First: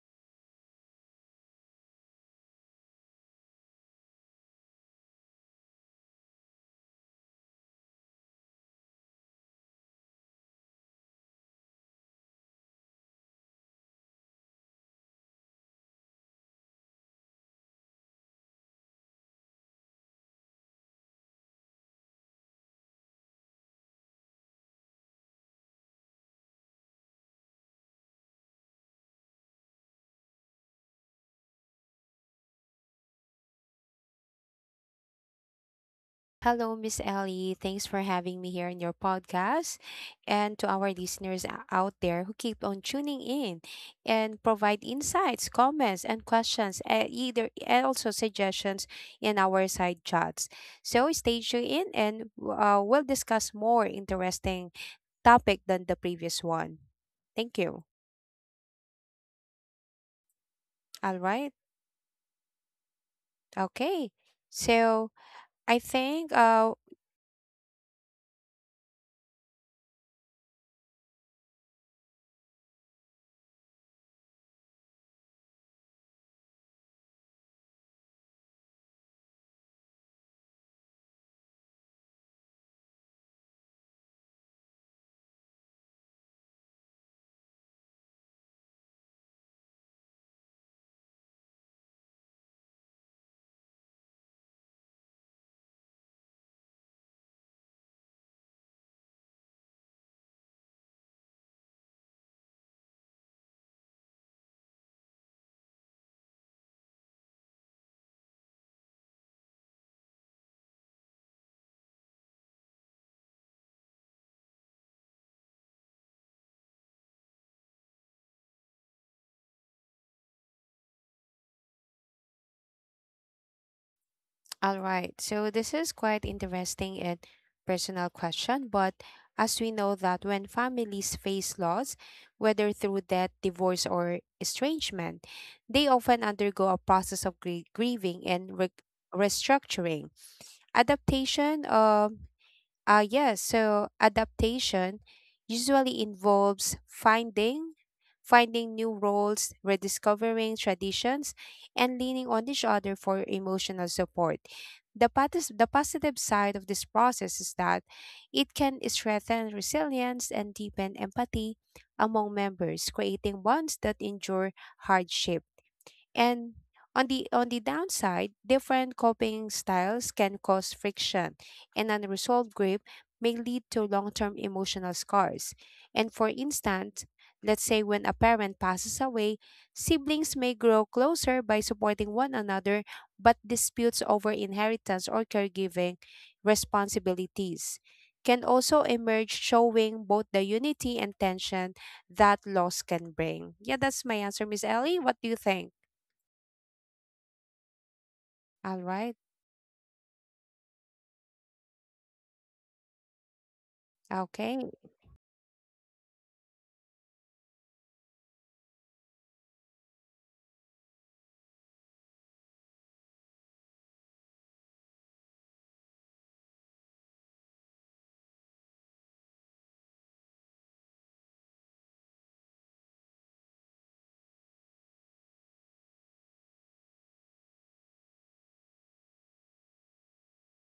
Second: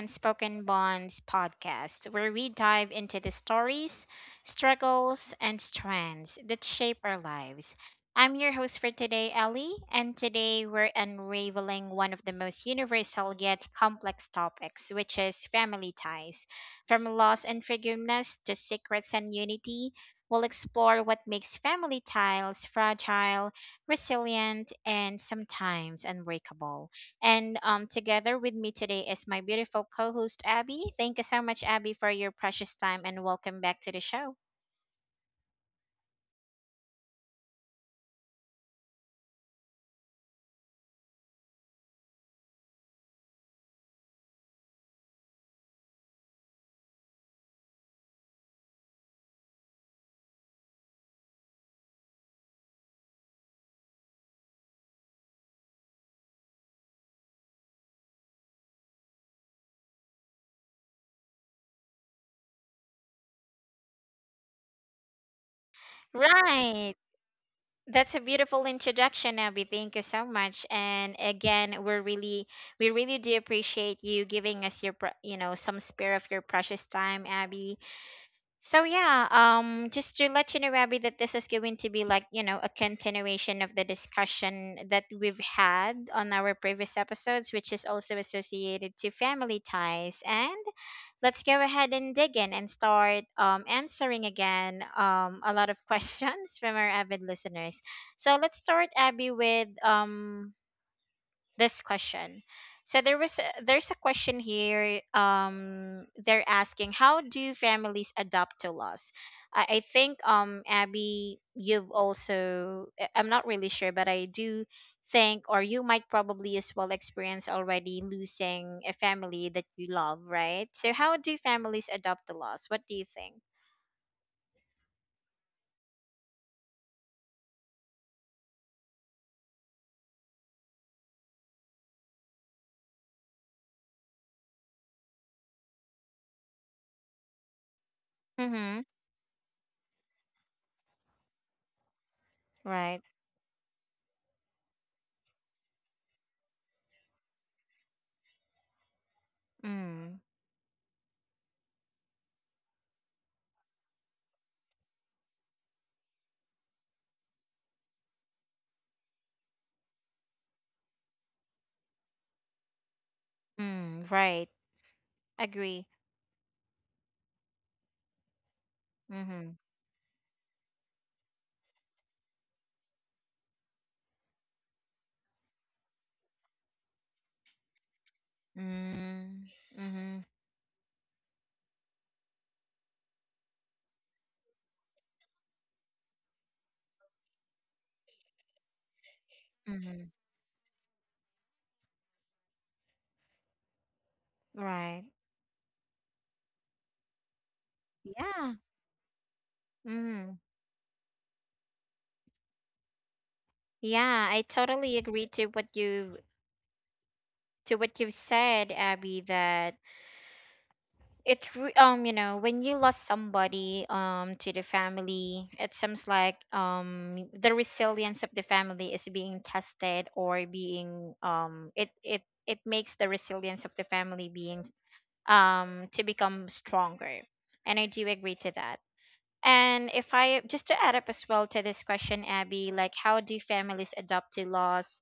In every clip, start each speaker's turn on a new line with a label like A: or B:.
A: Unspoken Bonds podcast, where we dive into the stories, struggles, and strands that shape our lives. I'm your host for today, Ellie, and today we're unraveling one of the most universal yet complex topics, which is family ties. From loss and forgiveness to secrets and unity, we'll explore what makes family ties fragile, resilient, and sometimes unbreakable. And Together with me today is my beautiful co host, Abby. Thank you so much, Abby, for your precious time and welcome back to the show.
B: Hello, Miss Ellie. Thanks for having me here in your podcast. And to our listeners out there who keep on tuning in and provide insights, comments, and questions, either and also suggestions in our side chats. So stay tuned in and we'll discuss more interesting topic than the previous one. Thank you. All right. Okay. So I think
A: Right. That's a beautiful introduction, Abby. Thank you so much. And again, we really do appreciate you giving us your, pre- you know, some spare of your precious time, Abby. So yeah, just to let you know, Abby, that this is going to be like a continuation of the discussion that we've had on our previous episodes, which is also associated to family ties. And let's go ahead and dig in and start answering again a lot of questions from our avid listeners. So let's start, Abby, with this question. So there's a question here. They're asking, how do families adapt to loss? I think Abby, you've also I'm not really sure, but I do think or you might probably as well experience already losing a family that you love, right? So how do families adapt to loss? What do you think?
B: All right. So this is quite interesting and personal question, but as we know that when families face loss, whether through death, divorce, or estrangement, they often undergo a process of grieving and
A: Mm-hmm.
B: restructuring, adaptation, um,
A: Right.
B: uh, yes, so adaptation usually involves finding new roles,
A: Mm.
B: rediscovering traditions, and leaning on each other for emotional support. The positive side of this process is that it can strengthen resilience and deepen empathy among
A: Mm. Right.
B: members, creating bonds that
A: Agree.
B: endure hardship. And on the
A: Mm-hmm.
B: on the downside, different coping styles can cause friction, and unresolved grief may lead to long-term emotional scars. And
A: Mm,
B: for
A: mhm,
B: instance, let's say when a parent passes away, siblings may grow closer by supporting one another, but disputes over inheritance or
A: mhm.
B: caregiving responsibilities can also emerge
A: Right.
B: showing both the unity and tension that loss
A: Yeah.
B: can bring. Yeah, that's my answer, Miss
A: Mm.
B: Ellie. What do you think? All
A: Yeah, I
B: right.
A: totally agree to what you to what you've said, Abby, that
B: Okay.
A: you know, when you lost somebody to the family, it seems like the resilience of the family is being tested or being um, it makes the resilience of the family being to become stronger. And I do agree to that. And if I just to add up as well to this question, Abby, like how do families adopt to laws?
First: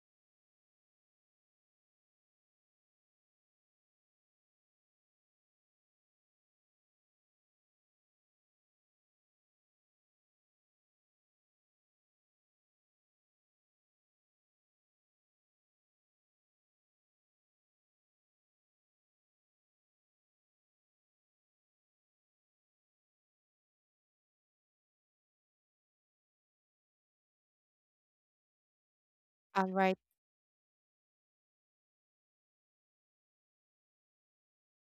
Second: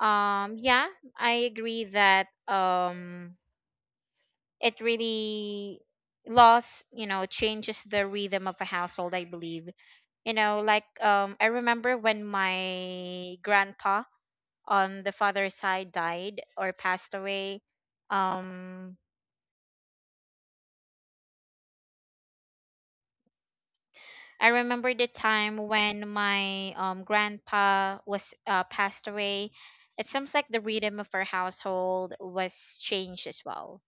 A: Yeah, I agree that it really laws, you know, changes the rhythm of a household. I believe, you know, like I remember when my grandpa on the father's side died or passed away. Um, I remember the time when my grandpa was
B: All right.
A: passed away. It seems like the rhythm of our household was changed as well,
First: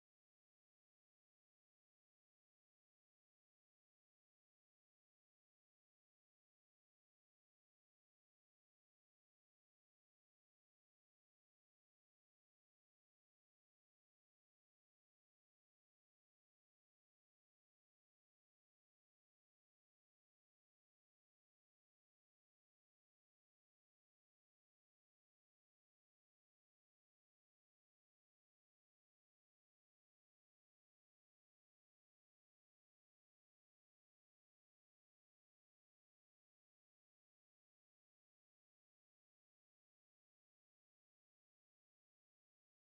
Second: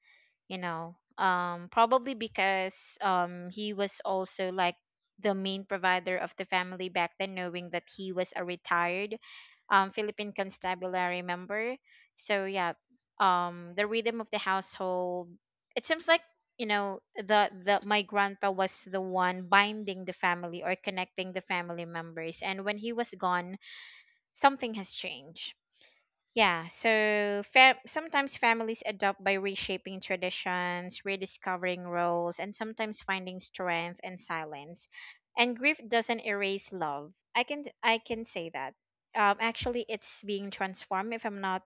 A: you know, probably because he was also like the main provider of the family back then, knowing that he was a retired Philippine constabulary member. So yeah, the rhythm of the household, it seems like, you know, the my grandpa was the one binding the family or connecting the family members, and when he was gone, something has changed. Yeah, so sometimes families adopt by reshaping traditions, rediscovering roles, and sometimes finding strength in silence. And grief doesn't erase love. I can say that. Actually, it's being transformed if I'm not,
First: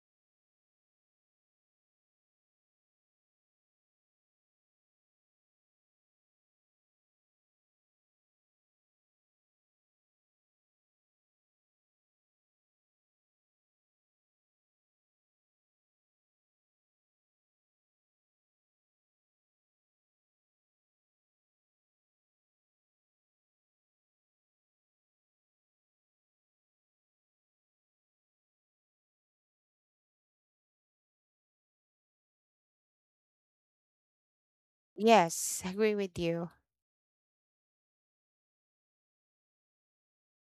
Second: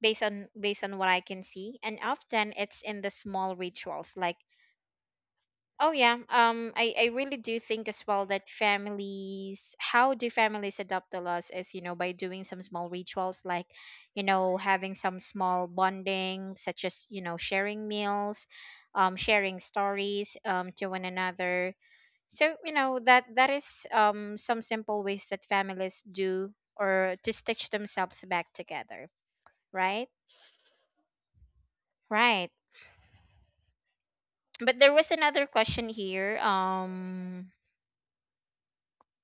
A: based on what I can see, and often it's in the small rituals like, oh yeah. I really do think as well that families, how do families adopt the laws is, you know, by doing some small rituals like, you know, having some small bonding, such as, you know, sharing meals, sharing stories to one another. So, you know, that is some simple ways that families do or to stitch themselves back together, right? Right.
B: Yes,
A: But
B: agree
A: there
B: with
A: was
B: you.
A: another question here. Um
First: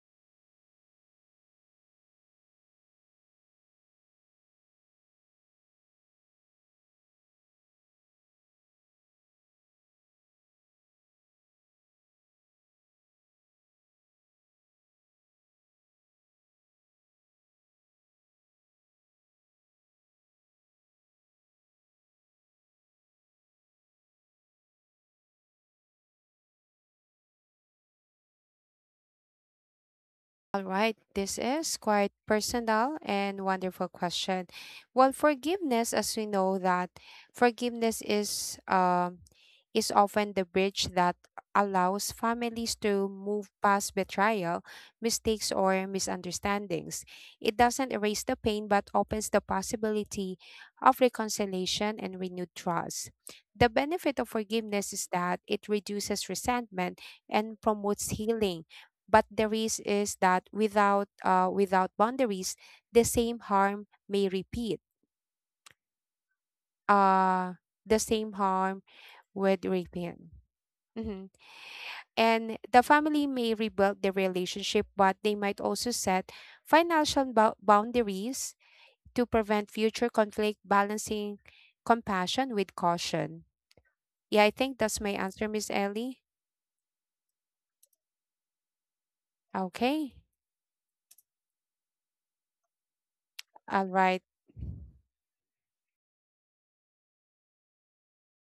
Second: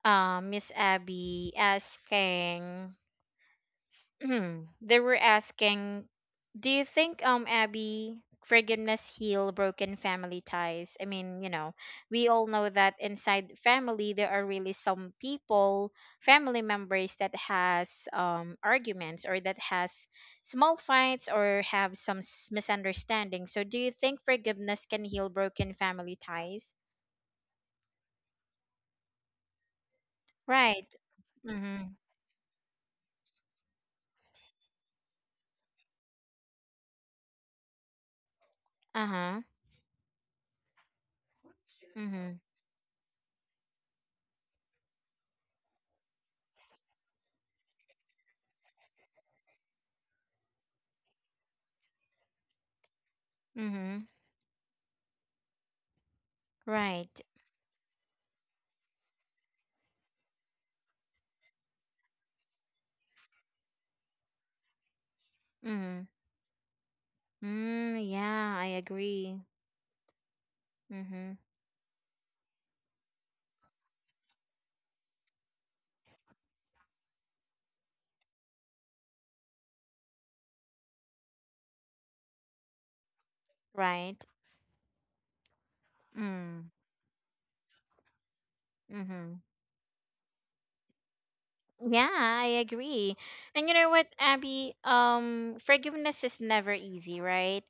A: um, Miss Abby asking, they were asking, do you think, Abby, forgiveness heal broken family ties? I mean, you know, we all know that inside family there are really some people, family members that has arguments or that has small fights or have misunderstanding. So, do you think forgiveness can heal broken family ties?
B: All right, this is
A: Right.
B: quite
A: Mm-hmm.
B: personal and wonderful question. Well, forgiveness, as we know that forgiveness is
A: Uh huh.
B: often the bridge that allows families to
A: Mm-hmm.
B: move past betrayal, mistakes, or misunderstandings. It doesn't erase the pain but opens the possibility of reconciliation and renewed trust. The benefit of forgiveness
A: Mm-hmm.
B: is that it reduces resentment and
A: Right.
B: promotes healing but the risk is that without boundaries the same harm may repeat
A: Mm.
B: uh, the same harm
A: Mm, yeah, I
B: would repeat.
A: agree.
B: Mhm.
A: Mm-hmm.
B: And the family may rebuild the relationship but they might also set financial boundaries to prevent future conflict balancing compassion with caution. Yeah, I think that's
A: Right.
B: my answer, Miss Ellie.
A: Mm.
B: Okay.
A: Mm-hmm. Yeah, I
B: All
A: agree.
B: right.
A: And you know what, Abby? Forgiveness is never easy, right?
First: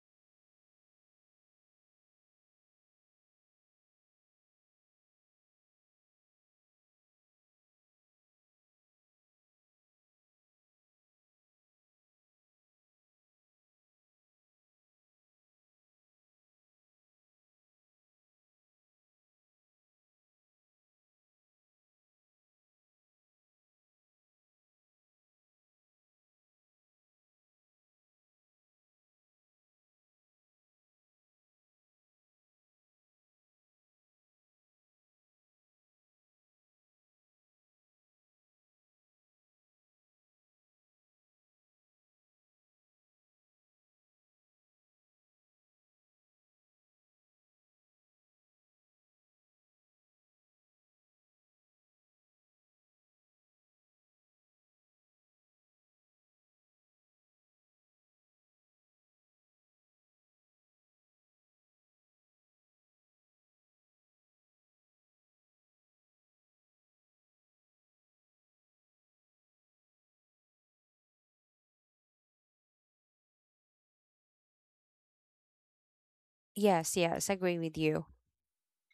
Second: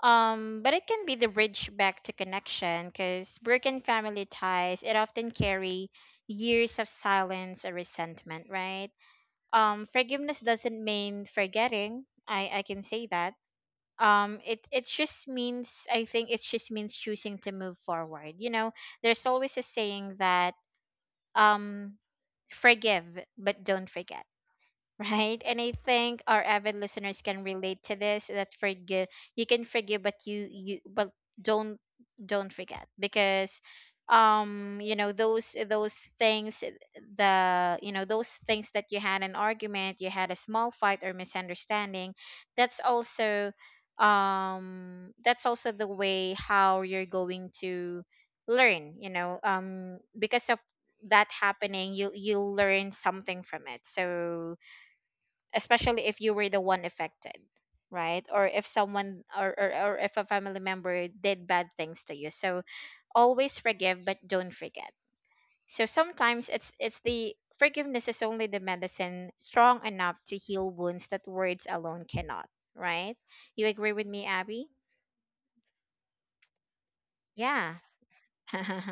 A: But it can be the bridge back to connection because broken family ties, it often carry years of silence or resentment, right? Forgiveness doesn't mean forgetting. I can say that, it it just means I think it just means choosing to move forward, you know. There's always a saying that, um forgive but don't forget, right? And I think our avid listeners can relate to this. That forgive, you can forgive, but you but don't don't forget, because you know those things, the you know, those things that you had an argument, you had a small fight or misunderstanding. That's also um that's also the way how you're going to learn, you know, because of that happening, you you'll learn something from it. So especially if you were the one affected, right? Or if someone, or if a family member did bad things to you, so always forgive but don't forget. So sometimes it's the forgiveness is only the medicine strong enough to heal wounds that words alone cannot, right? You agree with me, Abby?
B: Yes, agree with
A: Yeah.
B: you.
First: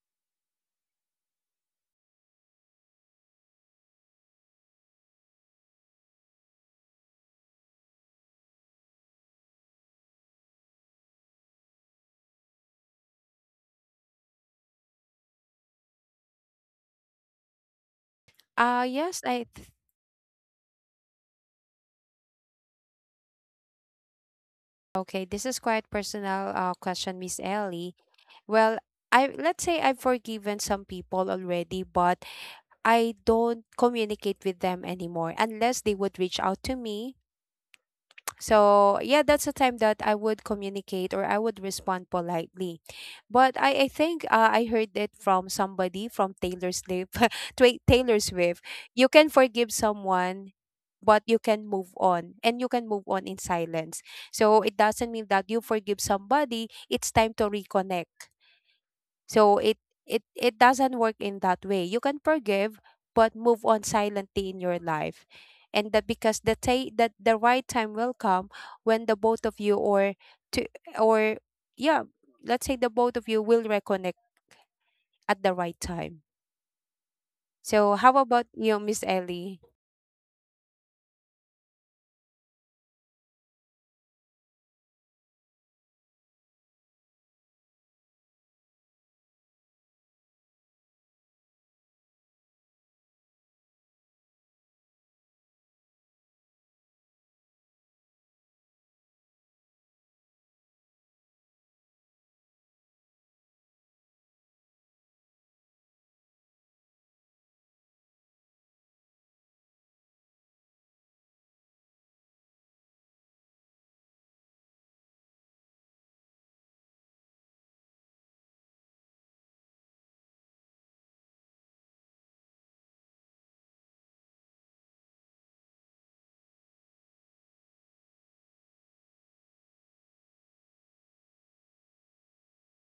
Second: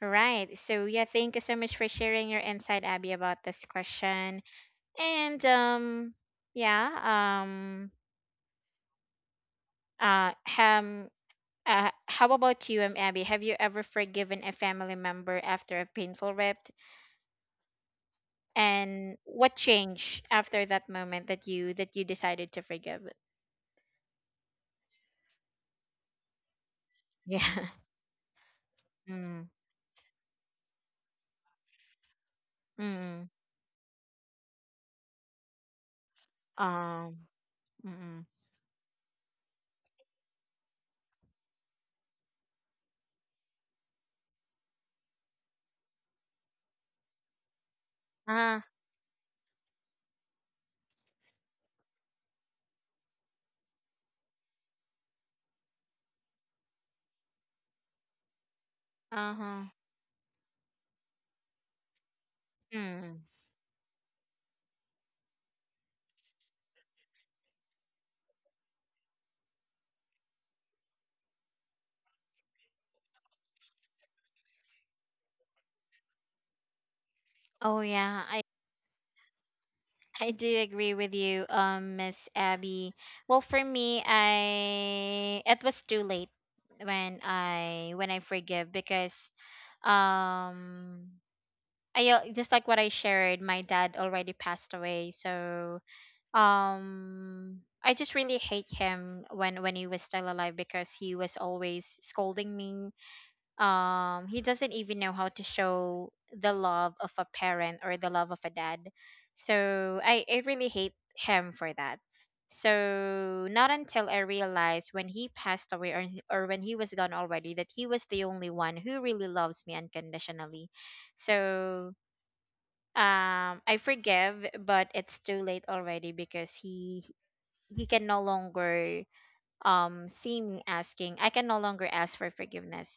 A: Right. So yeah, thank you so much for sharing your insight, Abby, about this question. And yeah uh, um how about you, Abby? Have you ever forgiven a family member after a painful rip?
B: uh
A: And
B: yes i
A: what
B: th-
A: changed after that moment that you decided to forgive?
B: Okay, this is quite personal question, Miss
A: Yeah.
B: Ellie. Well, I
A: Mm.
B: let's say I've forgiven some people already, but I
A: Mm.
B: don't communicate with them anymore unless they would reach out to me.
A: Um. Mm.
B: So yeah, that's a time that I would communicate or I would respond politely. But I heard it from somebody from Taylor Swift. Taylor
A: Uh,
B: Swift. You can forgive someone, but you can move on, and you can move on in silence. So it doesn't mean that you forgive somebody. It's time to reconnect. So
A: uh-huh.
B: it doesn't work in that way. You can forgive
A: Mm.
B: but move on silently in your life. And that because the ta- that the right time will come when the both of you or to or yeah, let's say the both of you will reconnect at the right time.
A: Oh
B: So how
A: yeah,
B: about you, Miss Ellie?
A: I do agree with you, Miss Abby. Well, for me, I it was too late when I forgive, because um I just like what I shared, my dad already passed away, so I just really hate him when he was still alive because he was always scolding me. Um, he doesn't even know how to show the love of a parent or the love of a dad. So I really hate him for that. So not until I realized when he passed away, or when he was gone already, that he was the only one who really loves me unconditionally. So I forgive, but it's too late already because he can no longer see me asking, I can no longer ask for forgiveness.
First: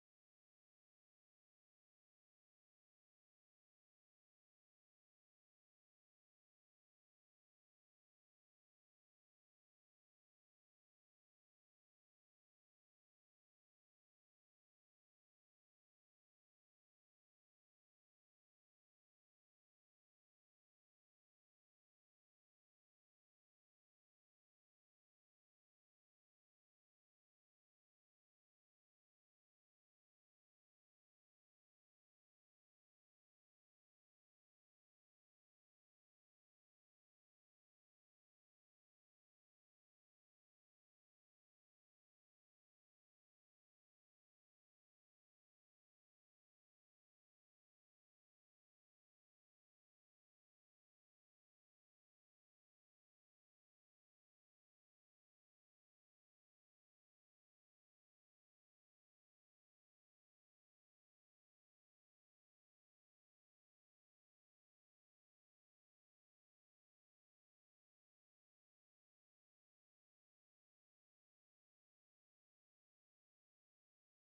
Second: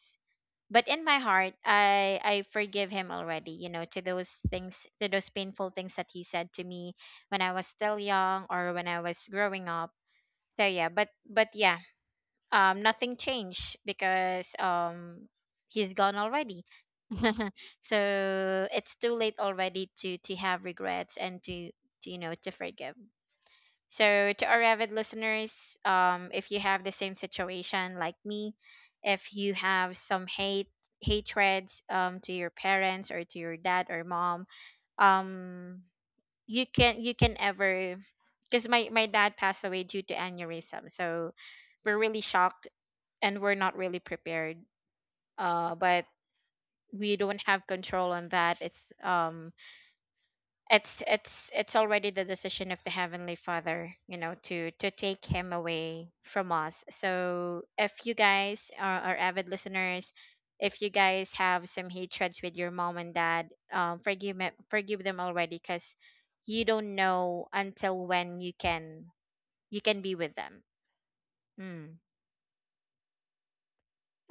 A: But in my heart, I forgive him already, you know, to those things, to those painful things that he said to me when I was still young or when I was growing up. So yeah, but yeah, nothing changed because he's gone already. So it's too late already to have regrets and to you know, to forgive. So to our avid listeners, if you have the same situation like me, if you have some hate hatreds to your parents or to your dad or mom, um you can, you can ever, because my dad passed away due to aneurysm, so we're really shocked and we're not really prepared, but we don't have control on that. It's it's already the decision of the heavenly father, you know, to take him away from us. So if you guys are avid listeners, if you guys have some hatreds with your mom and dad, forgive me, forgive them already, because you don't know until when you can be with them. Hmm.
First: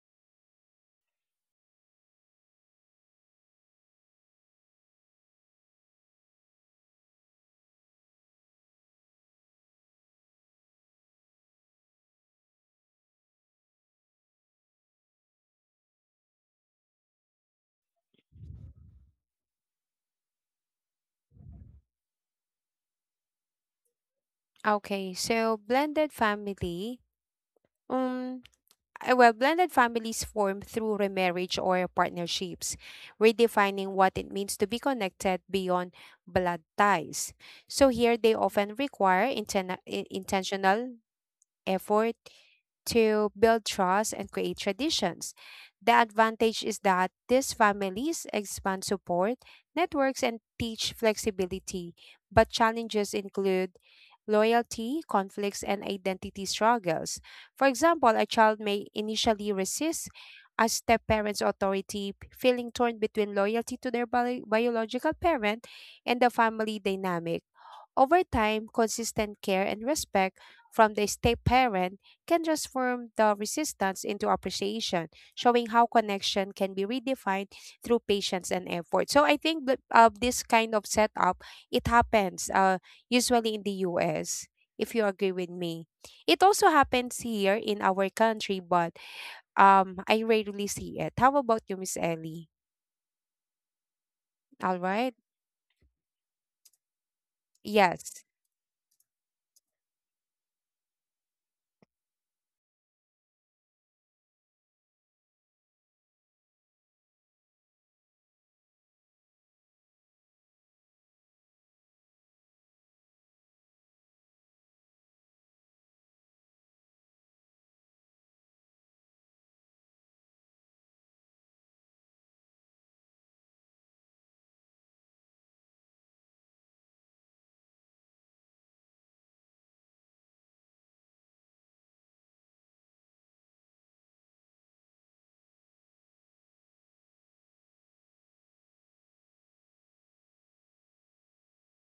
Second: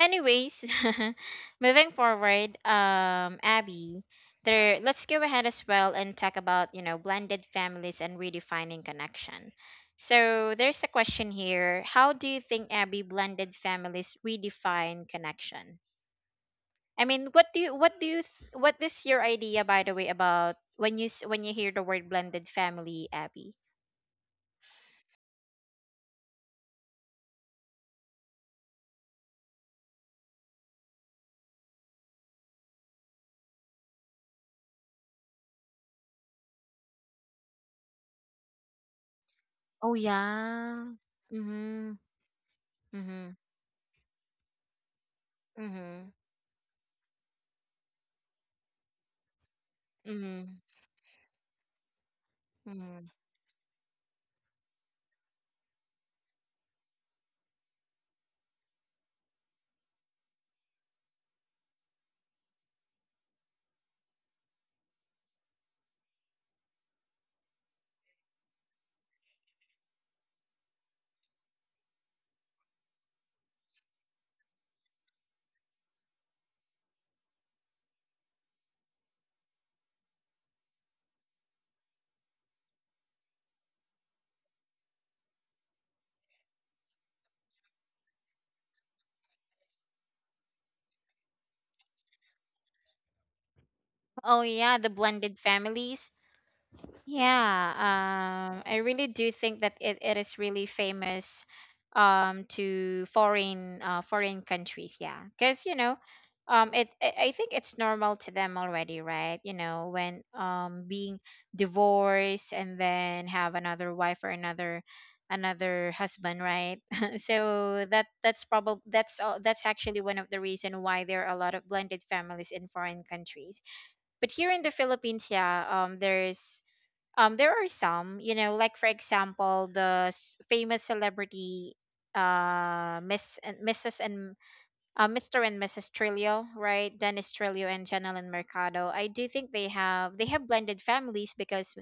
A: Anyways, moving forward, Abby, there. Let's go ahead as well and talk about, you know, blended families and redefining connection. So there's a question here. How do you think, Abby, blended families redefine connection? I mean, what do you what is your idea, by the way, about when you when you hear the word blended family, Abby?
B: Okay, so blended family. Well, blended families form through remarriage or partnerships, redefining what it means to be connected beyond blood ties. So here they often require
A: Oh yeah.
B: intentional
A: Mhm.
B: effort to
A: Mhm.
B: build trust and create traditions. The
A: Mhm.
B: advantage is that these families expand support networks and
A: Mhm.
B: teach flexibility, but challenges
A: Mhm.
B: include loyalty, conflicts, and identity struggles. For example, a child may initially resist a step parent's authority, feeling torn between loyalty to their biological parent and the family dynamic. Over time, consistent care and respect from the step parent can transform the resistance into appreciation, showing how connection can be redefined through patience and effort. So I think that this kind of setup it happens usually in the U.S. If you agree with me, it also happens here in our country, but I rarely see it. How about you, Miss Ellie?
A: Oh
B: All
A: yeah, the
B: right.
A: blended families. Yeah,
B: Yes.
A: I really do think that it is really famous to foreign foreign countries, yeah. Because you know, it I think it's normal to them already, right? You know, when being divorced and then have another wife or another husband, right? So that that's probably that's all that's actually one of the reason why there are a lot of blended families in foreign countries. But here in the Philippines, yeah, there are some, you know, like for example, famous celebrity, Miss and Mrs. and Mr. and Mrs. Trillo, right? Dennis Trillo and Janelyn Mercado. I do think they have blended families because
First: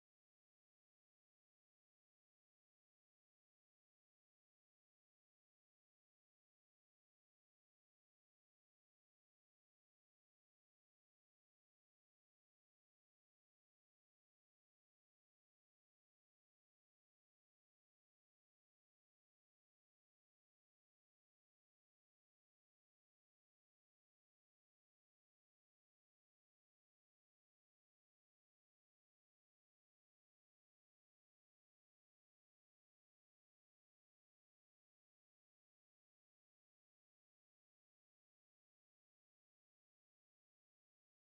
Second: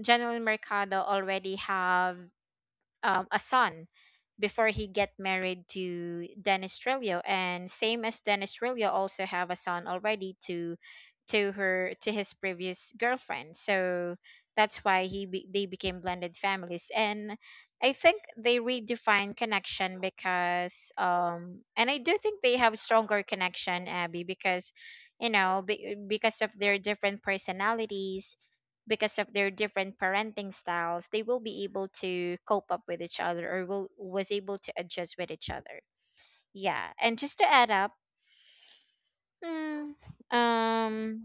A: Janelyn Mercado already have a son before he get married to Dennis Trillo, and same as Dennis Trillo also have a son already to her to his previous girlfriend. So that's why they became blended families. And I think they redefine connection because and I do think they have stronger connection, Abby, because you know because of their different personalities, because of their different parenting styles, they will be able to cope up with each other or will was able to adjust with each other. Yeah, and just to add up, mm, um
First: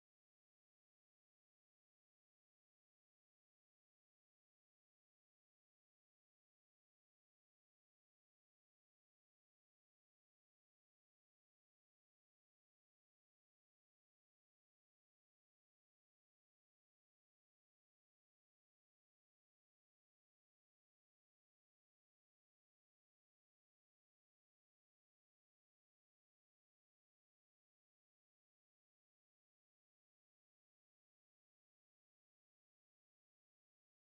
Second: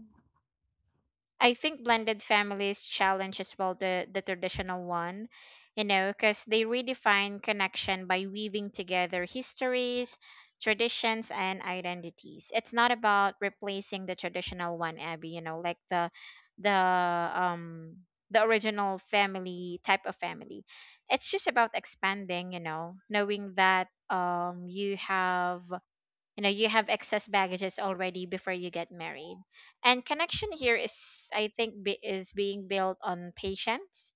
A: I think blended families challenge as well the traditional one, you know, because they redefine connection by weaving together histories, traditions, and identities. It's not about replacing the traditional one, Abby. You know, like the the original family type of family. It's just about expanding. You know, knowing that you have you have excess baggages already before you get married. And connection here is, I think, is being built on patience,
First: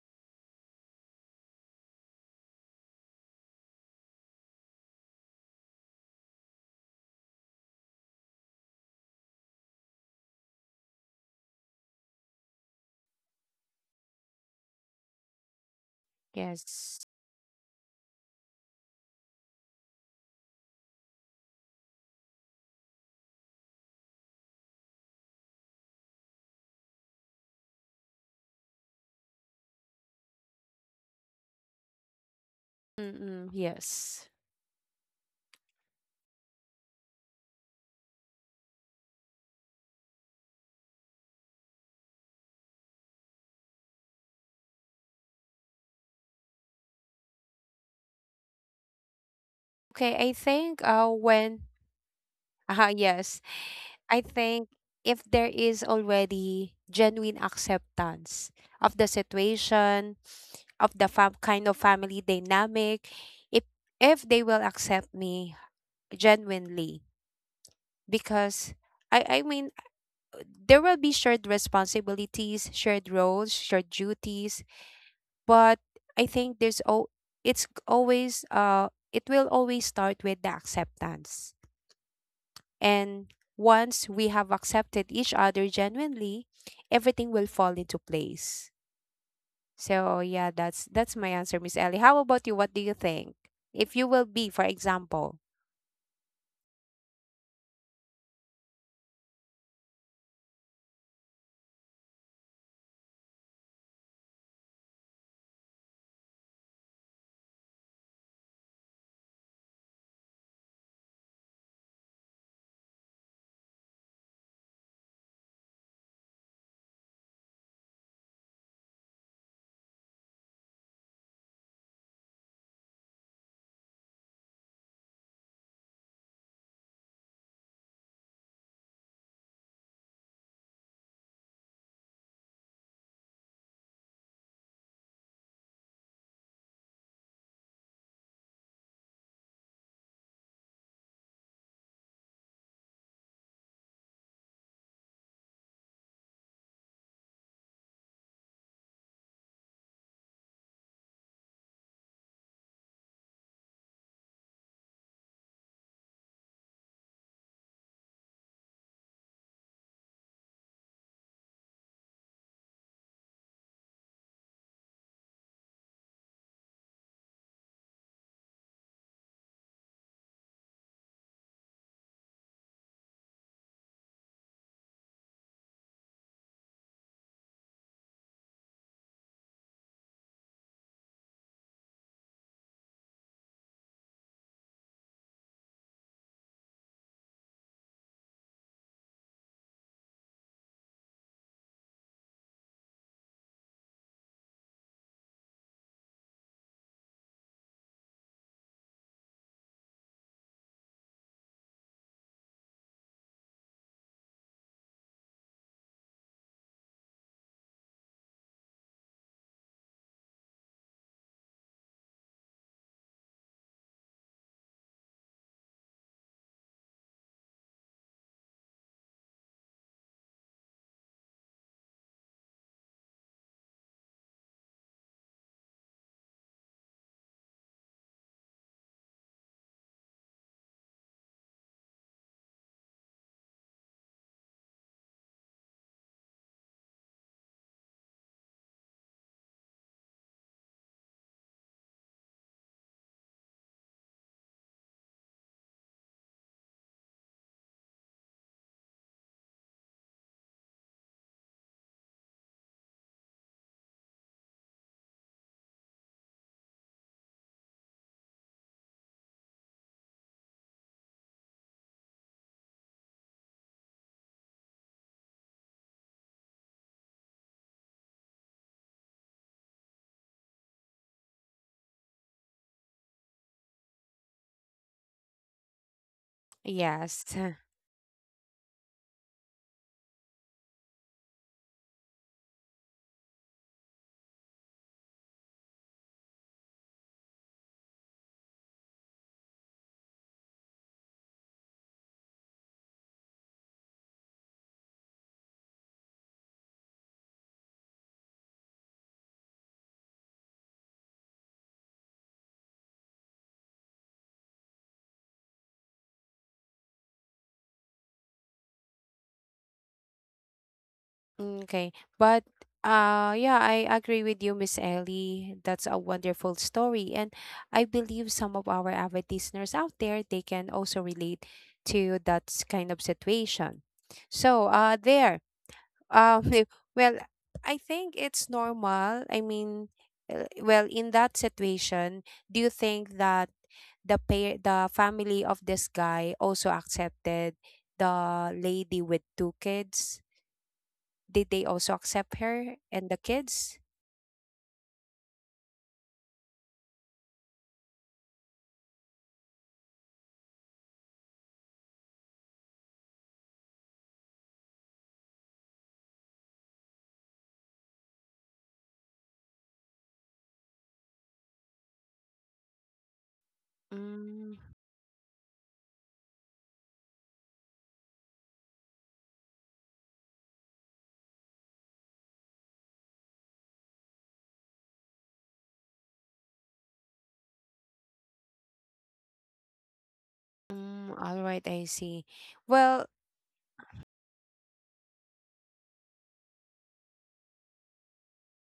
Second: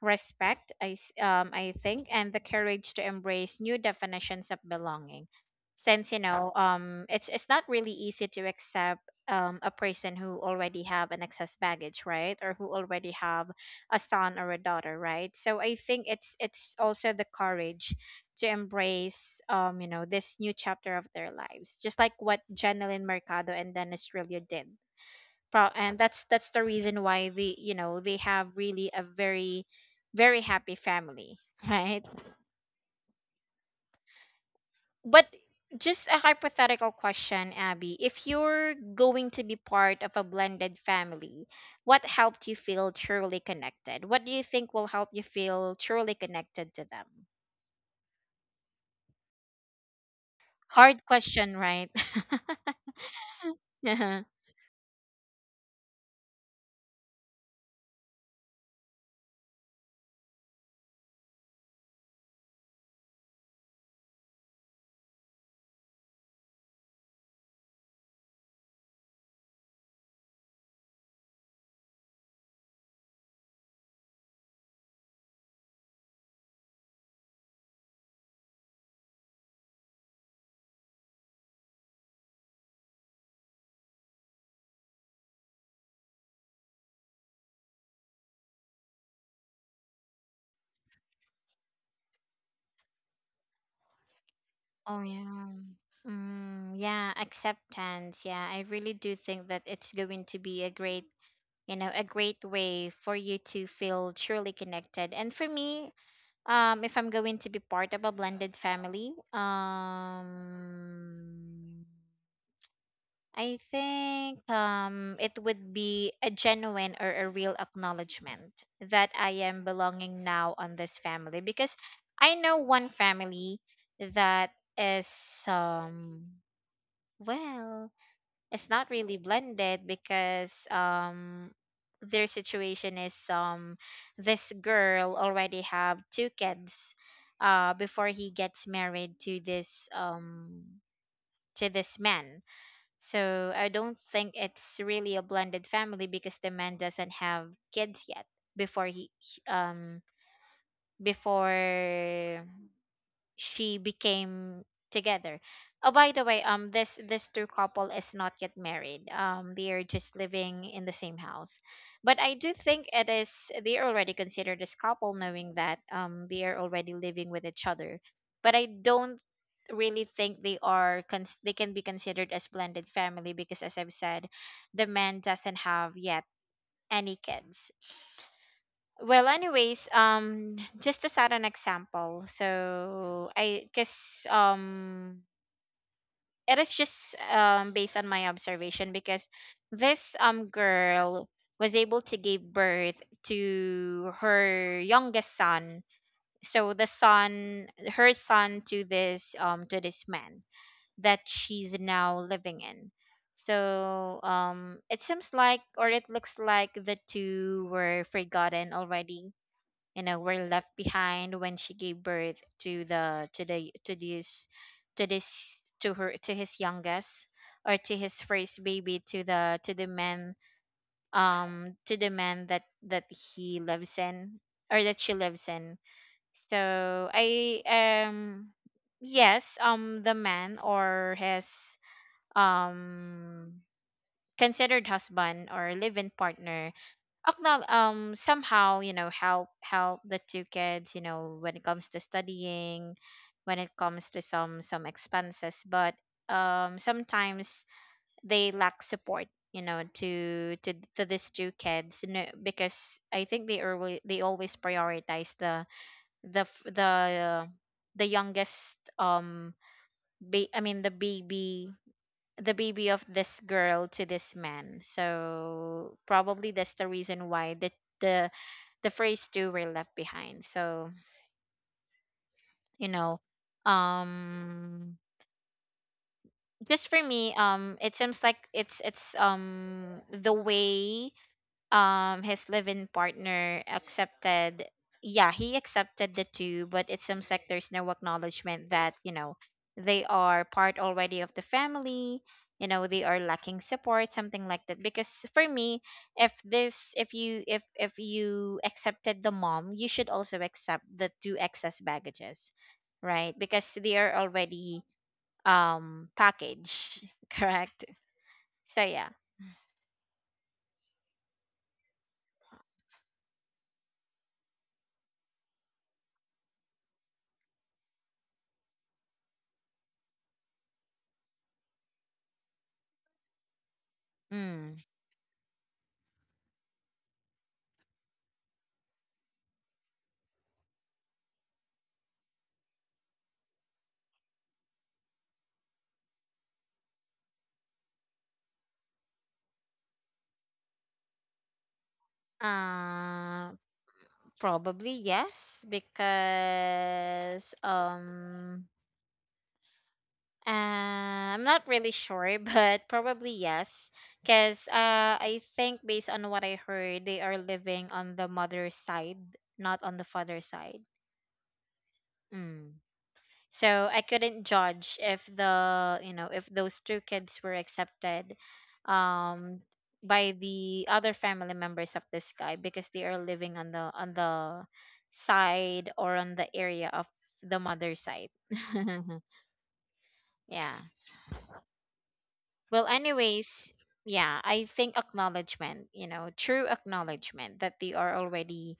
A: respect, I think, and the courage to embrace new definitions of belonging. Since you know, it's not really easy to accept a person who already have an excess baggage, right, or who already have a son or a daughter, right. So I think it's
B: Yes.
A: also the courage to embrace, you know, this new chapter of their lives, just like what Janelyn Mercado and Dennis Trillo did. And that's the reason why they, you know, they have really a very very happy family, right?
B: Mm-mm, yes.
A: But just a hypothetical question, Abby, if you're going to be part of a blended family, what helped you feel truly connected? What do you think will help you feel truly connected to them?
B: Okay, I think
A: Hard
B: uh
A: question,
B: when
A: right?
B: uh yes, I
A: Yeah.
B: think if there is already genuine acceptance of the situation, of the kind of family dynamic, if if they will accept me genuinely because I mean there will be shared responsibilities, shared roles, shared duties, but I think there's o- it's always it will always start with the acceptance. And once we have accepted each other genuinely, everything will fall into place. So yeah, that's my answer, Miss Ellie. How about you? What do you think? If you will be, for
A: Oh
B: example.
A: yeah. Mm, yeah, acceptance. Yeah, I really do think that it's going to be a great, you know, a great way for you to feel truly connected. And for me, if I'm going to be part of a blended family, I think it would be a genuine or a real acknowledgement that I am belonging now on this family. Because I know one family that is, um well, it's not really blended because their situation is, this girl already have two kids before he gets married to this to this man. So I don't think it's really a blended family because the man doesn't have kids yet before before she became together. Oh, by the way, this this true couple is not yet married. They are just living in the same house, but I do think it is, they are already considered as couple, knowing that they are already living with each other. But I don't really think they are they can be considered as blended family because, as I've said, the man doesn't have yet any kids. Well, anyways, just to set an example, so I guess it is just based on my observation, because this girl was able to give birth to her youngest son. So the son, her son, to this to this man that she's now living in. So it seems like, or it looks like, the two were forgotten already, you know, were left behind when she gave birth to the to the to this to this to his youngest or to his first baby to the man, to the man that he lives in, or that she lives in. So I yes, the man or his um considered husband or live-in partner somehow, you know, help the two kids, you know, when it comes to studying, when it comes to some expenses, but sometimes they lack support, you know, to these two kids, you know, because I think they always prioritize the the f- the the youngest, the baby, the baby of this girl to this man. So probably that's the reason why the the first two were left behind. So, you know, um just for me,
B: Yes.
A: it seems like it's the way his live-in partner accepted, yeah, he accepted the two, but in some sectors no acknowledgement that, you know, they are part already of the family. You know, they are lacking support, something like that, because for me, if this if you accepted the mom, you should also accept the two excess baggages, right? Because they are already packaged, correct? So yeah.
B: Okay. But yeah, I agree with you, Miss Ellie. That's a wonderful story. And I believe some of our avid listeners out there they can also relate to that kind of situation. So
A: Mm.
B: there. Uh well, I think it's normal. I mean, well, in that situation, do you think that the pair, the family of this guy also accepted the lady with two kids? Did they also accept her and the
A: Uh,
B: kids?
A: probably yes, because I'm not really sure, but probably yes, because I think based on what I heard, they are living on the mother's side, not on the father's side. Mm. So I couldn't
B: Mm,
A: judge if the, you know, if those two kids were accepted um by the other family members of this guy, because they are living on the side or on the area of the mother's side. Yeah.
B: mm, all right, I see.
A: Well,
B: Well,
A: anyways, yeah, I think acknowledgement, you know, true acknowledgement that they are already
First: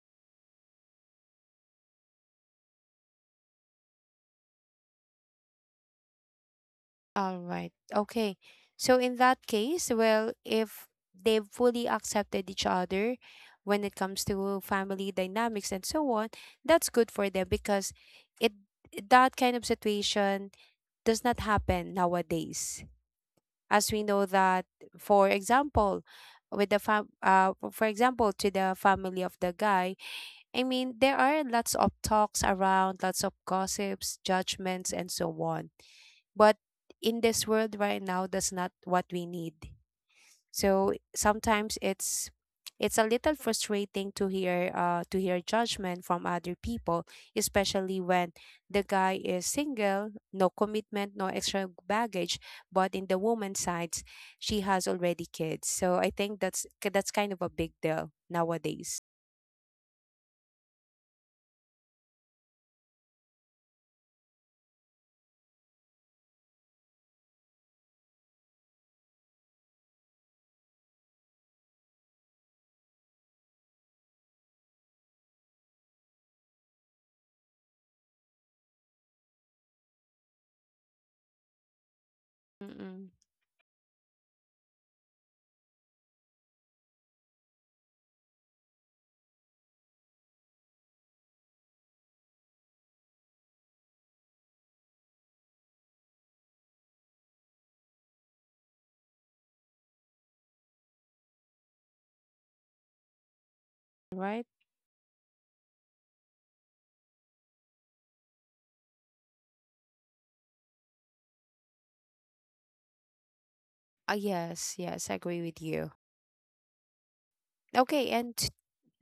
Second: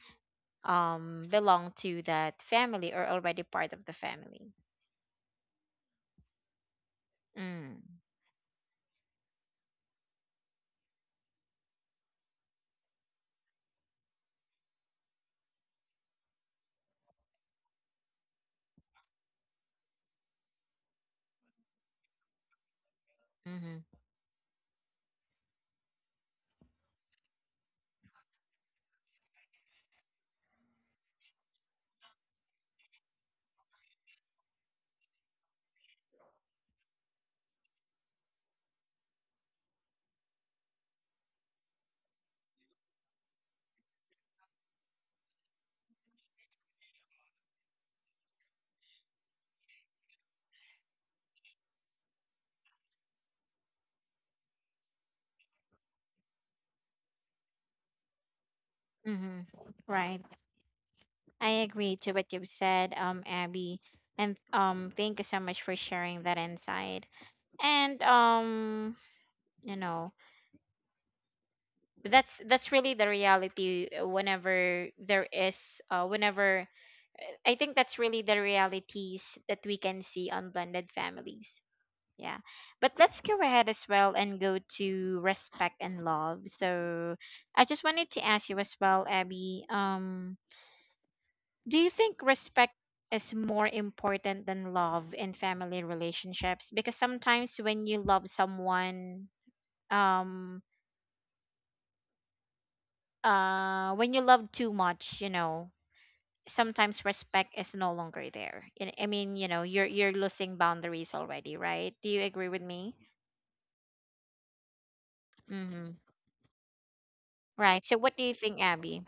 A: belong to that family or already part of the family.
B: all right.
A: Mm.
B: Okay. So in that case, well, if they've fully accepted each other when it comes to family dynamics and so on, that's good for them because it that kind of situation does not happen nowadays.
A: Mhm.
B: As we know that, for example, with the fam for example to the family of the guy, I mean there are lots of talks around, lots of gossips, judgments and so on, but in this world right now that's not what we need. So sometimes it's a little frustrating to hear judgment from other people, especially when the guy is single, no commitment, no extra baggage, but in the woman's sides she has already kids, so I think that's kind of a big deal nowadays.
A: Mhm. Right. I agree to what you've said, Abby, and thank you so much for sharing that insight. And you know, that's really the reality. Whenever there is, whenever I think that's really the realities that we can see on blended families. Yeah, but
B: Mm-mm.
A: let's go ahead as well and go to respect and love. So I just wanted to ask you as well, Abby. Do you think respect is more important than love in family relationships? Because sometimes when you love someone, um, when you
B: Right.
A: love too much, you know, sometimes respect is no longer there. I mean, you know, you're losing boundaries already, right? Do you agree with me?
B: Yes, I agree with
A: Mm-hmm.
B: you.
A: Right. So, what
B: okay
A: do you
B: and t-
A: think, Abby?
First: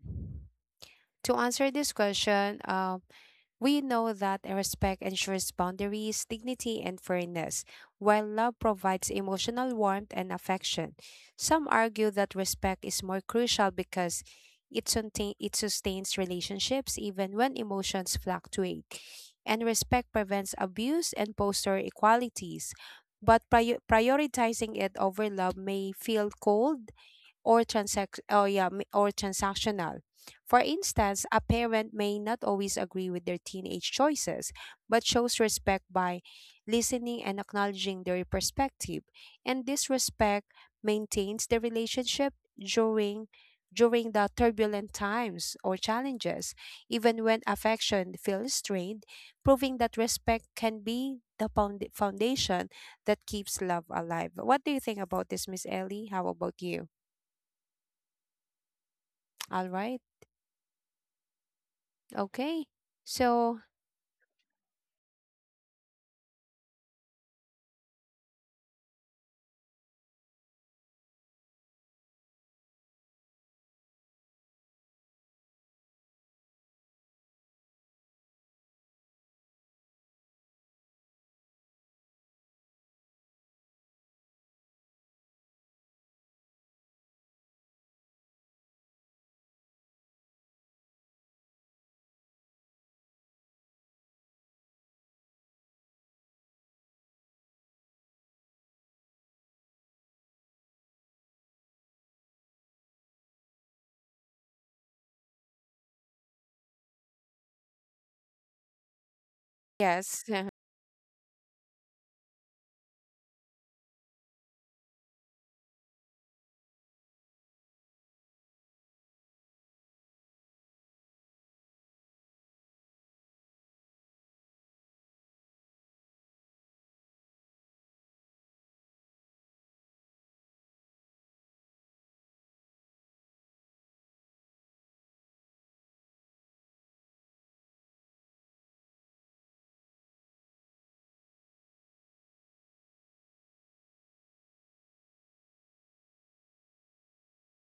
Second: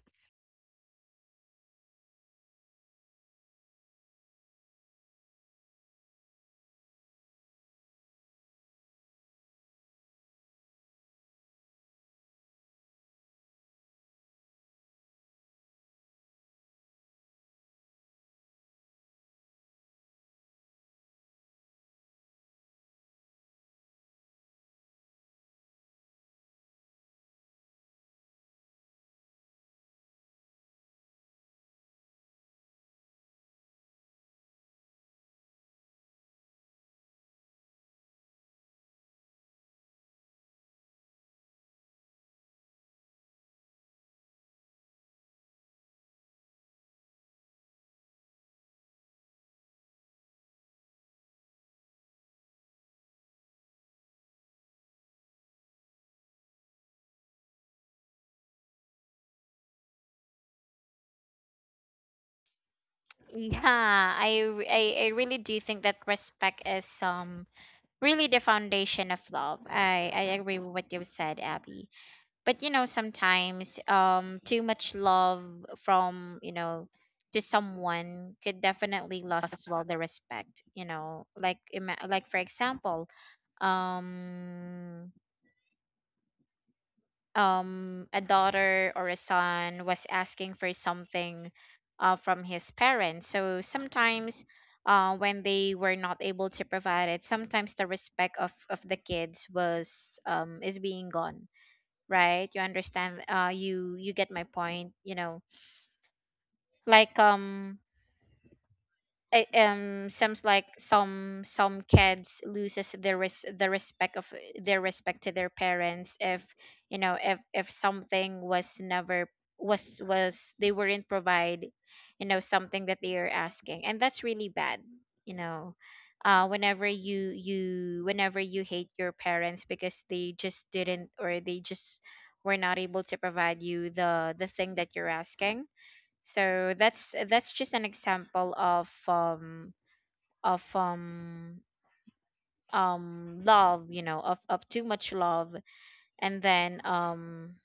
B: to answer this question, we know that respect ensures boundaries, dignity, and fairness, while love provides emotional warmth and affection. Some argue that respect is more crucial because it sustains relationships even when emotions fluctuate, and respect prevents abuse and poster equalities. But prioritizing it over love may feel cold or or transactional. For instance, a parent may not always agree with their teenage choices, but shows respect by listening and acknowledging their perspective. And this respect maintains the relationship during the turbulent times or challenges, even when affection feels strained, proving that respect can be the foundation that keeps love alive. What do you think about this, Miss Ellie? How about you? All right. Okay.
A: Yeah,
B: So,
A: I, r- I really do think that respect is really the foundation of love. I agree with what you said, Abby. But you know sometimes too much love from, you know, to someone could definitely lost as well the respect, you know. Like like for example, um a daughter or a son was asking for something from his parents, so sometimes, when they were not able to provide it, sometimes the respect of the kids was, is being gone, right? You understand? You get my point, you know, like it
B: yes,
A: seems like some kids loses their the respect of their respect to their parents if, you know, if something was never was was they weren't provide, you know, something that they are asking, and that's really bad, you know. Uh, whenever you you whenever you hate your parents because they just didn't or they just were not able to provide you the thing that you're asking. So that's just an example of of um love, you know, of too much love, and then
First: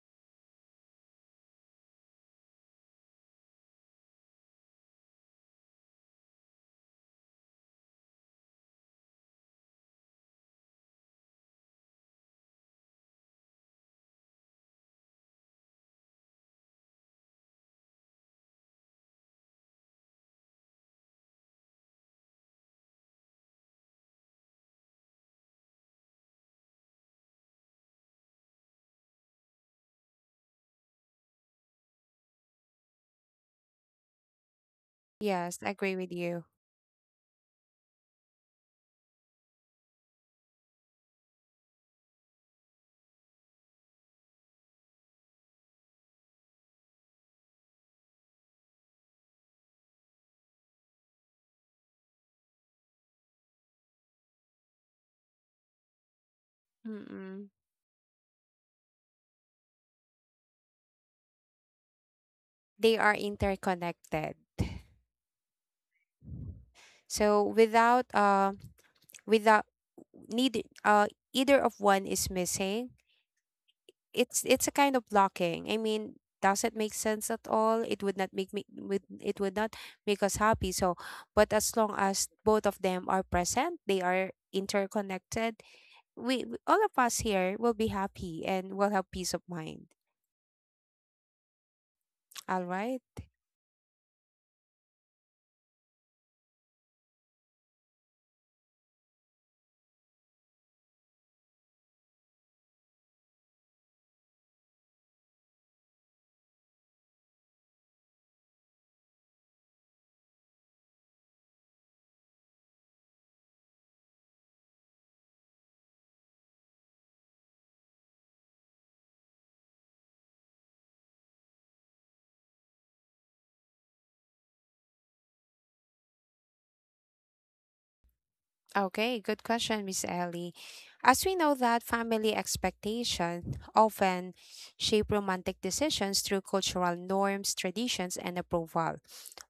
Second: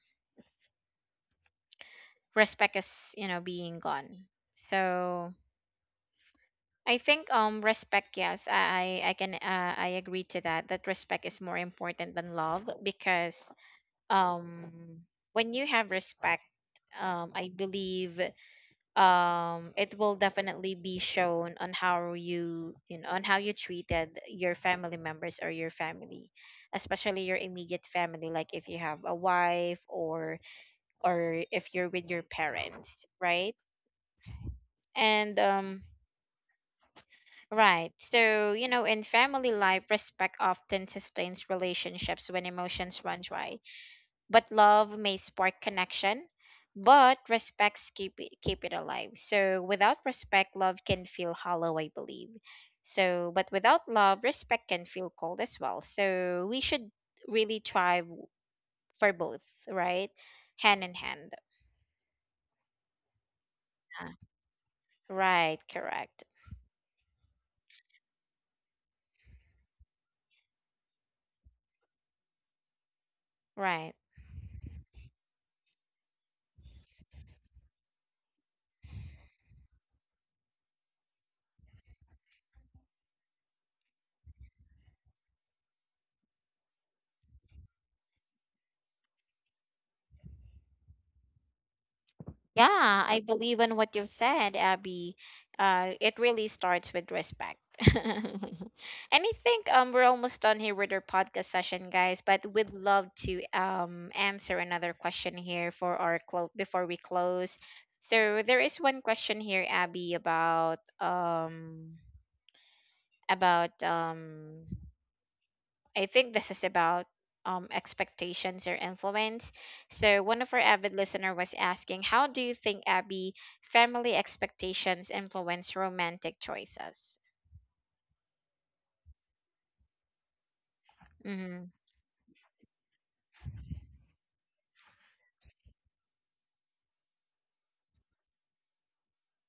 A: respect is, you know, being gone. So I think respect, yes, I agree to that, that respect is more important than love, because um when you have respect, I believe it will definitely be shown on how you, you know, on how you treated your family members or your family, especially your immediate family, like if you have a wife, or if you're with your parents, right? and
B: yes, I agree with you.
A: Right, so you know in family life respect often sustains relationships when emotions run dry, but love may spark connection, but respects keep it alive. So without respect love can feel hollow, I believe. So but without love respect can feel cold as well. So we should
B: Mm-mm.
A: really strive for both, right, hand in hand.
B: They are
A: Uh,
B: interconnected.
A: right, correct,
B: So without without neither either of one is missing,
A: right.
B: it's a kind of blocking. I mean, does it make sense at all? It would it would not make us happy. So, but as long as both of them are present, they are interconnected. All of us here will be happy and will have peace of mind. All right.
A: Yeah, I believe in what you've said, Abby. It really starts with respect. And I think we're almost done here with our podcast session, guys. But we'd love to answer another question here for our before we close. So there is one question here, Abby, about about um I think this is about expectations or influence. So, one of our avid listener was asking, "How do you think Abby family expectations influence romantic choices?"
B: Okay, good question, Miss Ellie. As we know
A: Mm-hmm.
B: that family expectation often shape romantic decisions through cultural norms, traditions, and approval.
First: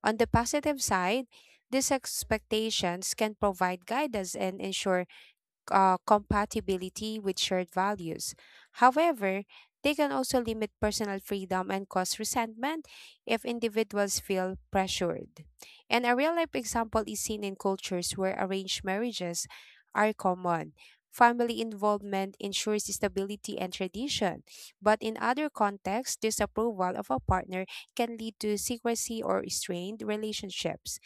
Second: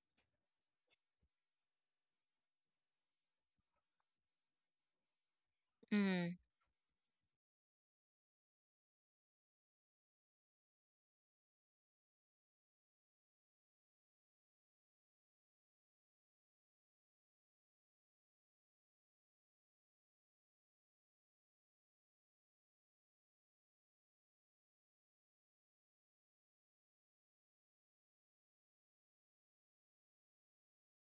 B: On the positive side, these expectations can provide guidance and ensure
A: Mm-hmm.
B: compatibility with shared values. However, they can also limit personal freedom and cause resentment if individuals feel pressured. And a real life example is seen in cultures where arranged marriages are common. Family involvement ensures stability and tradition, but in other contexts, disapproval of a partner can lead to secrecy or strained relationships.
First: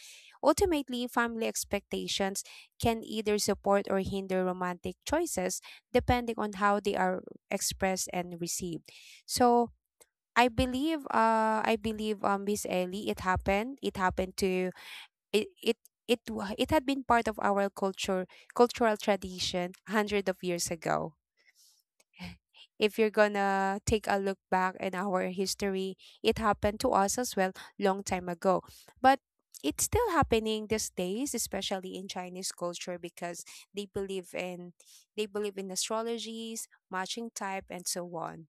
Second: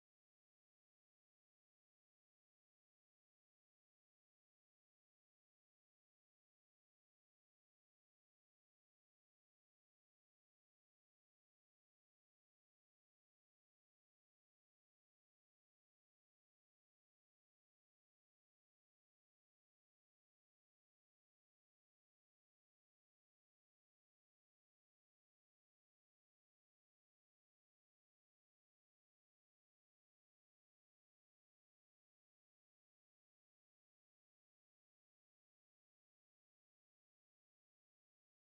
B: Ultimately, family expectations can either support or hinder romantic choices depending on how they are expressed and received. So I believe Miss Ellie it happened. It happened to it it it, it had been part of our culture cultural tradition hundred of years ago. If you're gonna take a look back in our history, it happened to us as well long time ago. But it's still happening these days, especially in Chinese culture, because they believe in they believe in astrologies, matching type, and so on.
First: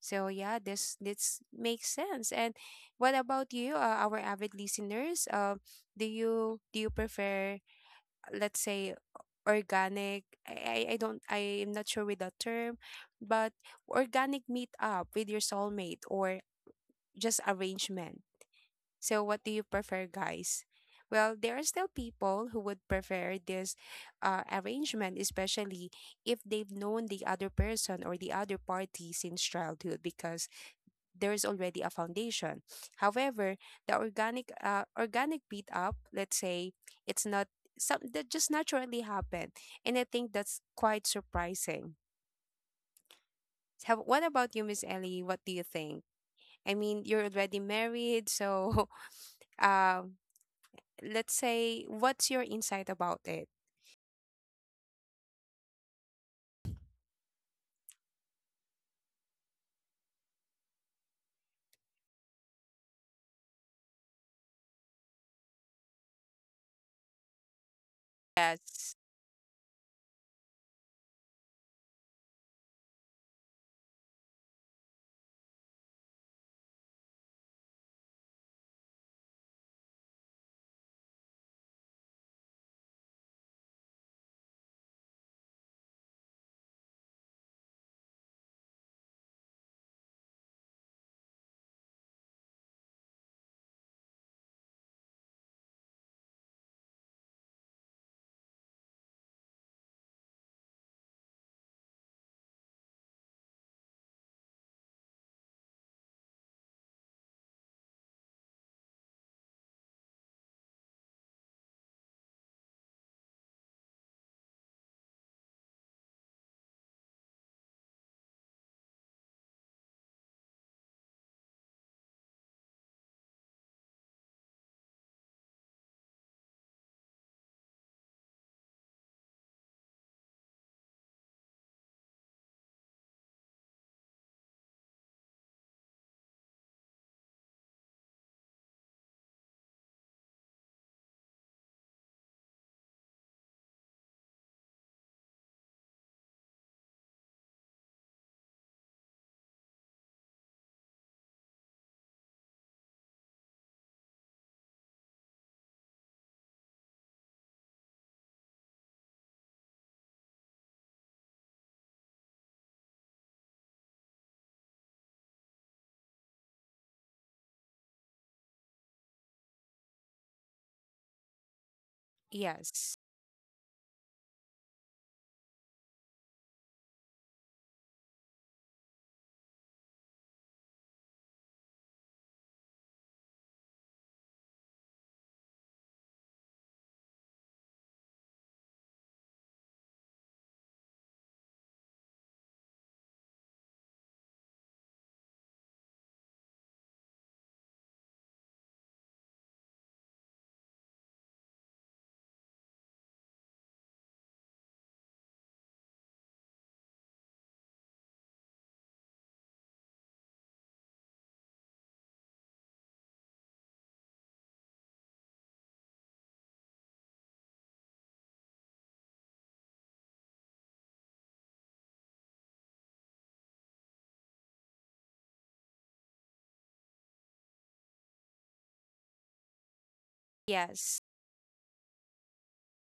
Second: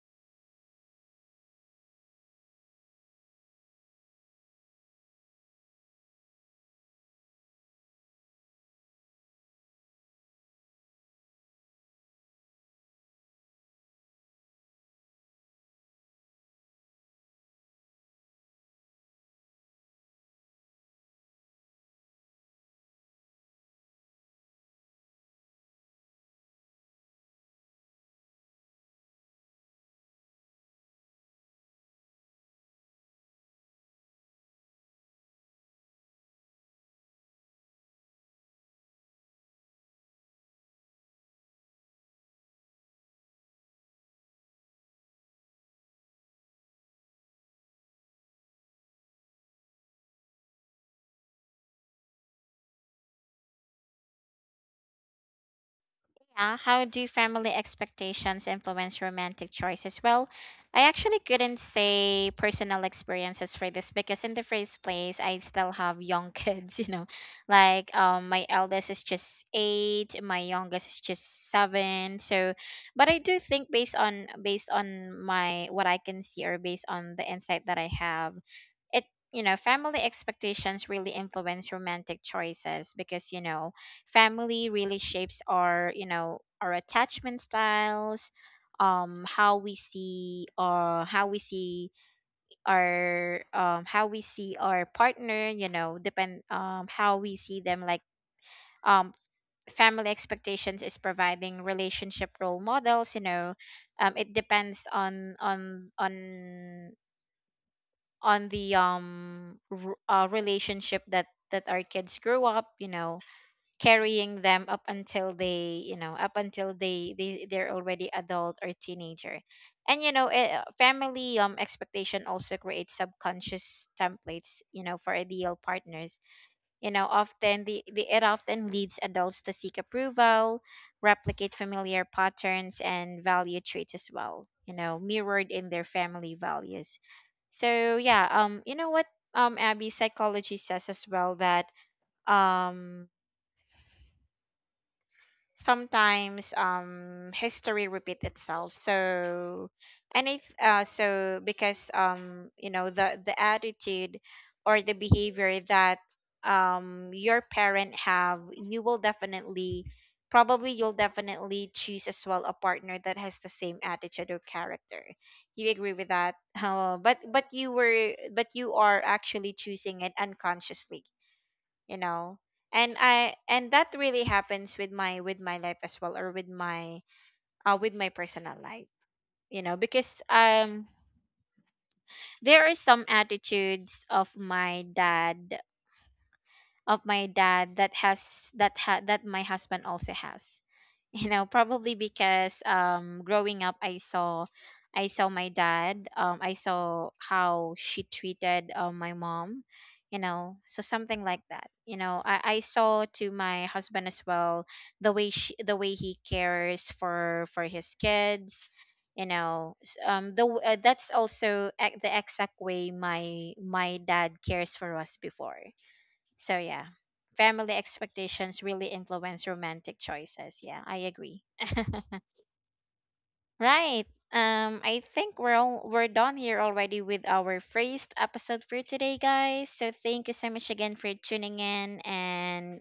B: So yeah, this makes sense. And what about you, our avid listeners? Do you prefer, let's say, organic, I am not sure with that term, but organic meet up with your soulmate or just arrangement. So what do you prefer, guys? Well, there are still people who would prefer this arrangement, especially if they've known the other person or the other party since childhood, because there is already a foundation. However, the organic beat up, let's say, it's not some that just naturally happened, and I think that's quite surprising. How, what about you, Miss Ellie? What do you think? I mean, you're already married, so um, let's say, what's your insight about it?
A: Yeah, how do family expectations influence romantic choices? Well, I actually couldn't say personal experiences for this because in the first place, I still have young kids, you know. Like my eldest
B: Yes,
A: is just 8, my youngest is just 7. So, but I do think based on my what I can see or based on the insight that I have, it, you know, family expectations really influence romantic choices because, you know, family really shapes our, you know, our attachment styles, how we see our how we see our partner, you know, depend, how we see them. Like um family expectations is providing relationship role models, you know. It depends on on the relationship that our kids grew up, you know, carrying them up until they, you know, up until they're already adult or teenager. And you know family expectation also creates subconscious templates, you know, for ideal partners. You know, often the it often leads adults to seek approval, replicate familiar patterns, and value traits as well, you know, mirrored in their family values. So yeah, you know what, Abby, psychology says as well that um sometimes history repeat itself. So and if so because you know the attitude or the behavior that your parent have, you will definitely, probably, you'll definitely choose as well a partner that has the same attitude or character. You agree with that? But you are actually choosing it unconsciously, you know.
B: yes,
A: And I and that really happens with my, life as well, or with my, with my personal life. You know because there are some attitudes of my dad that that my husband also has. You know, probably because growing up I saw, my dad, I saw how she treated, my mom, you know, so something like that. You know, I saw to my husband as well the way the way he cares for his kids, you know. The that's also the exact way my dad cares for us before. So yeah, family expectations really influence romantic choices. Yeah, I agree. Right. I think we're done here already with our first episode for today, guys. So thank you so much
B: yes.
A: again for tuning in. And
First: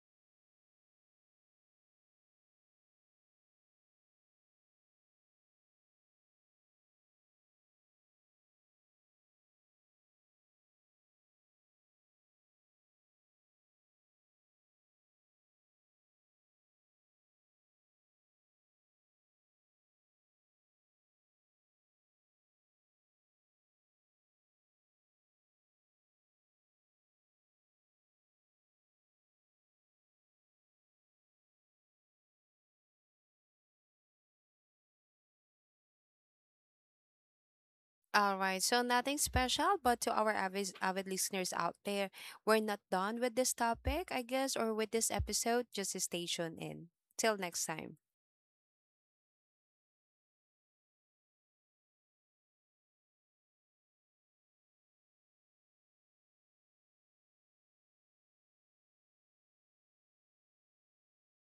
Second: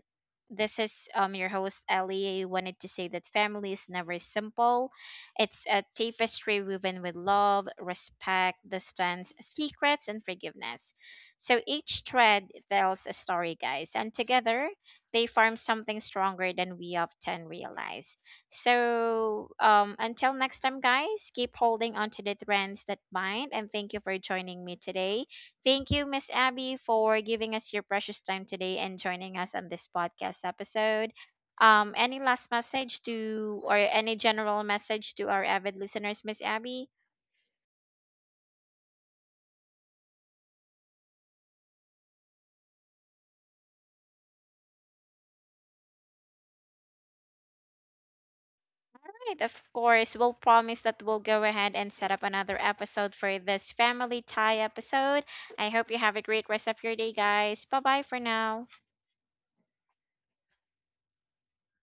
A: this is your host Ellie. I wanted to say that family is never simple. It's a tapestry woven with love, respect, distance, secrets, and forgiveness. So each thread tells a story, guys, and together they form something stronger than we often realize. So, until next time, guys, keep holding on to the trends that bind. And thank you for joining me today. Thank you, Miss Abby, for giving us your precious time today and joining us on this podcast episode. Any last message to, or any general message to our avid listeners, Miss Abby?
B: All right, so nothing special, but to our avid listeners out there, we're not done with this topic, I guess, or with this episode. Just stay tuned in. Till next time.
A: Right, of course, we'll promise that we'll go ahead and set up another episode for this family tie episode. I hope you have a great rest of your day, guys. Bye bye for now.